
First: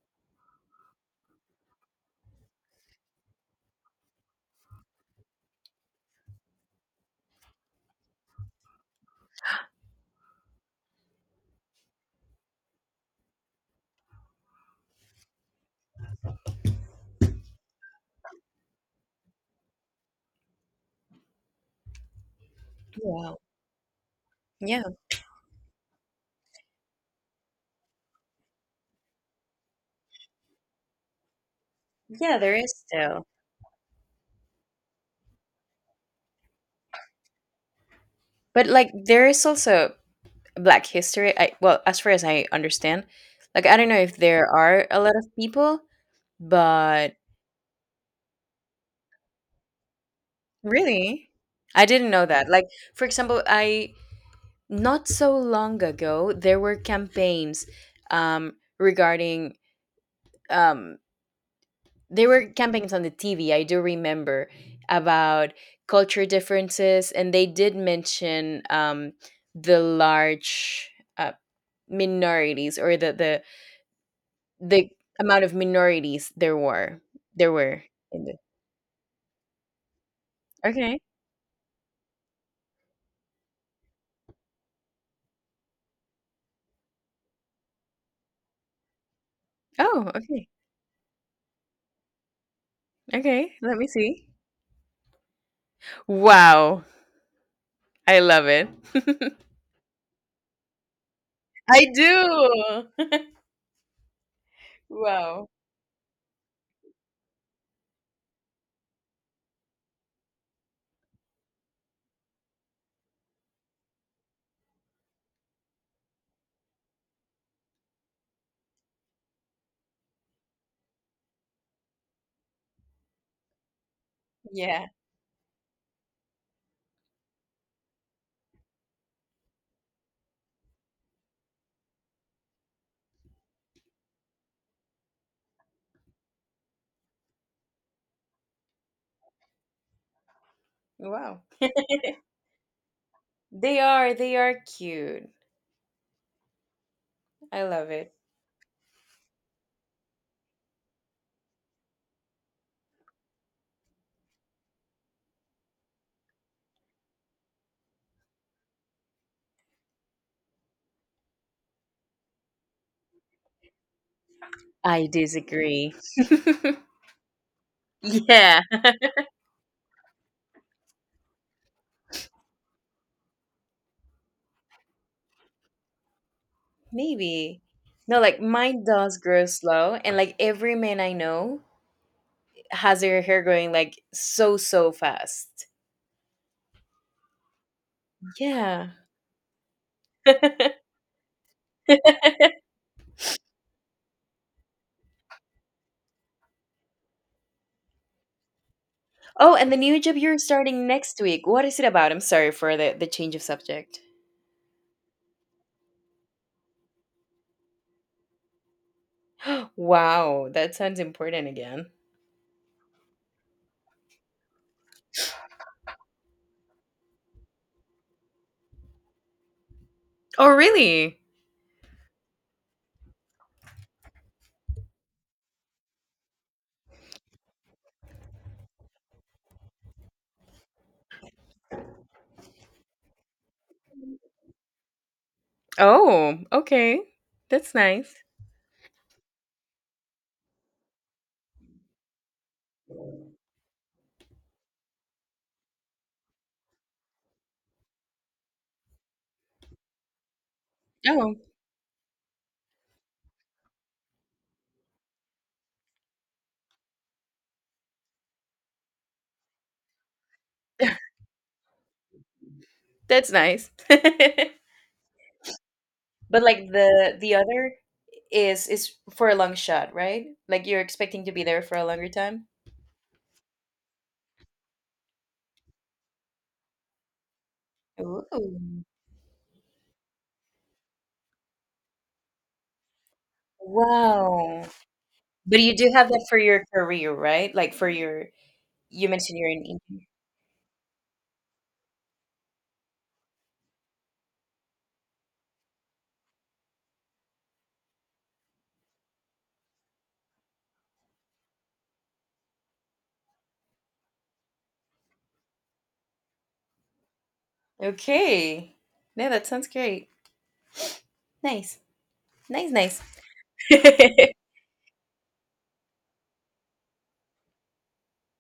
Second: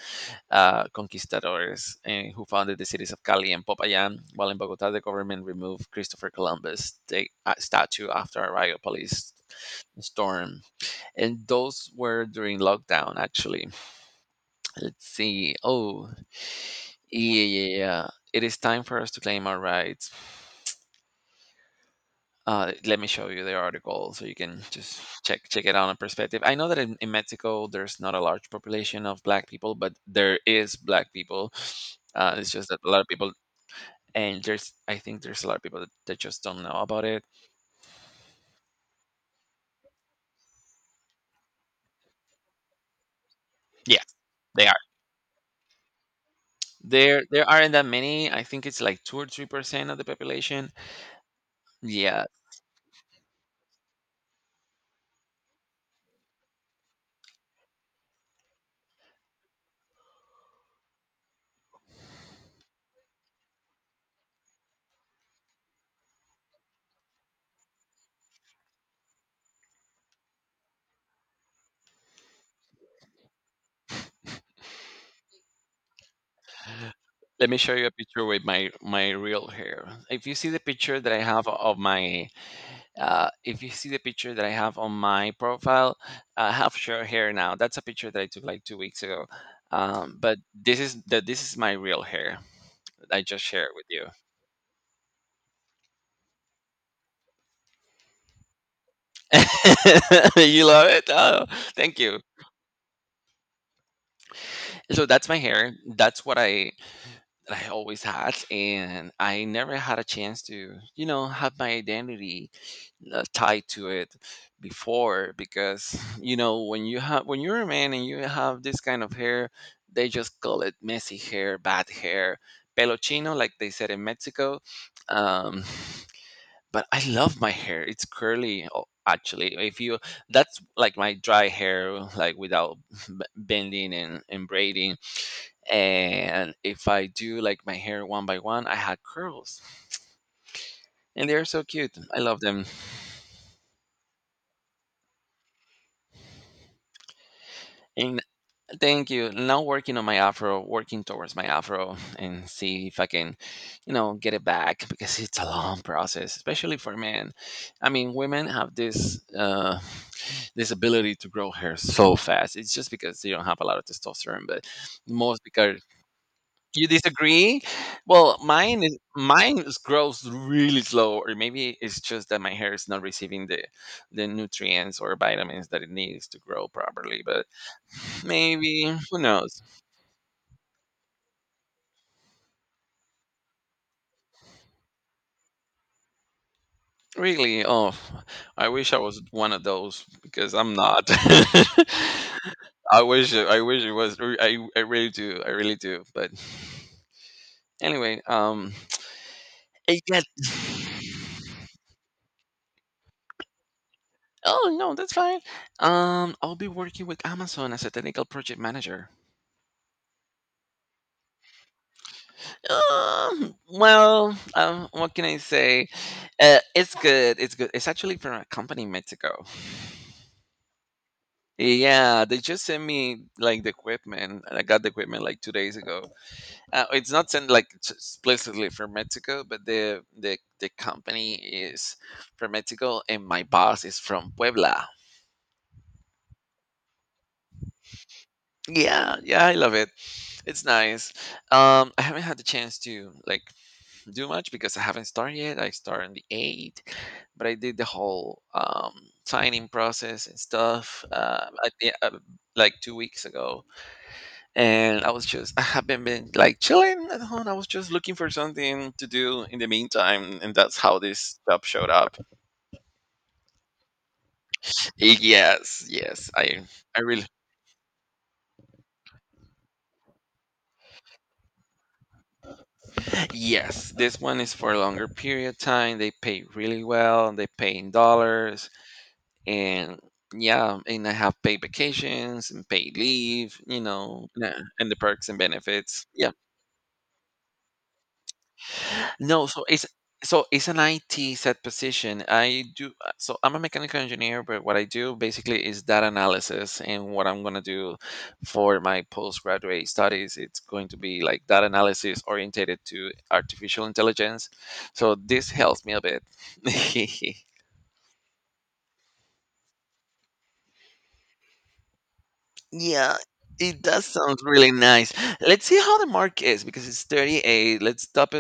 uh, conquistadors eh, who founded the cities of Cali and Popayán, while in Bogotá, the government removed Christopher Columbus' statue after a riot police storm and those were during lockdown actually let's see oh yeah, yeah, yeah, it is time for us to claim our rights. Let me show Wow. you the article so you can Yeah. just check it out in perspective. I know that in mexico there's not a large population of black people but there is black people. Yeah, It's there just is that a lot of still. people and there's I think there's a lot of people that just don't know about it. But like there is also Black history. I well, as far as I understand, like I don't know Yeah, if there they are are a lot of people, but there aren't that many I think it's like two or three percent of the population. really, I didn't Yeah. know that. Like for example, I not so long ago there were campaigns regarding um, there were campaigns on the TV. I do remember about culture differences, and they did mention the large uh, minorities or the amount of minorities there were Let there me show were you a picture in the with my real hair. If you see the picture Okay. that I have of my, if you see the picture that I have on my profile, I have short hair now. That's a picture that I took like two weeks ago. Oh, But okay. this is the this is my real hair. I just Okay, shared let with me you. see. Wow. I love it. You love it? Oh, I thank you. do. So that's my Wow. hair. That's what I that I always had, and I never had a chance to, you know, have my identity tied to it before because you know when you're a man and you have this kind of hair they just call it messy hair bad hair pelo chino like they said in mexico. Yeah. um but I love my hair. It's curly. Actually if you that's like my dry hair like without bending and braiding and if I do like my hair one by one I had curls and Wow. they're so cute I love them. They are cute. I love it. And thank you. Now working towards my afro, and see if I can, you know, get it back because it's a long process, especially for men. I mean, women have this this ability to grow hair so fast. It's just because they don't have a lot of testosterone, but I most because. disagree. You disagree? Well, Yeah. Mine is grows really slow, or maybe it's just that my hair is not receiving the nutrients or vitamins that it needs to grow properly. But Maybe. No, like mine maybe who does grow knows? slow and like every man I know has their hair growing like so so fast. Really? Oh, I Yeah. wish I was one of those because I'm not. I wish it was. I really do. I really do. But anyway, Oh, and the new it job you're gets. starting next week. What is it about? I'm sorry for the change of subject. Oh no, that's fine. I'll be working with Amazon as a technical project manager. Wow, that sounds important again. What can I say? It's good. It's good. It's actually from a company in Mexico. Oh, really? Yeah, they just sent me like the equipment, and I got the equipment like two days ago. It's not sent like explicitly from Mexico, but the company is from Mexico, and my boss is from Puebla. Oh, okay. That's nice. Yeah, yeah, I love it. It's nice. I haven't had the chance to do much because I haven't started yet. I start on the eighth, but I did the whole signing process and stuff Oh, like two weeks ago, and I was just I haven't been like chilling at home. I was just looking for something to do in the meantime, and that's how this job showed up. that's nice. But Yes, yes, like I the really. the other is for a long shot, right? Like you're expecting to be there for a longer time? Yes, this one is for a longer period time. They pay really well. They pay in dollars, Ooh. and yeah, and I have paid vacations and paid leave, you know, Wow. and the perks and But you do benefits. have that Yeah. for your career, right? Like for your you mentioned No, you're an intern. so it's an IT set position. I do so I'm a mechanical engineer, but what I do basically is data analysis, and what I'm gonna do for my postgraduate studies, it's going to be like data analysis orientated to artificial intelligence. So this helps me a bit. Okay. No, that sounds great. Nice. Nice, Yeah, it does nice. sound really nice. Let's see how the mark is because it's 38. Let's stop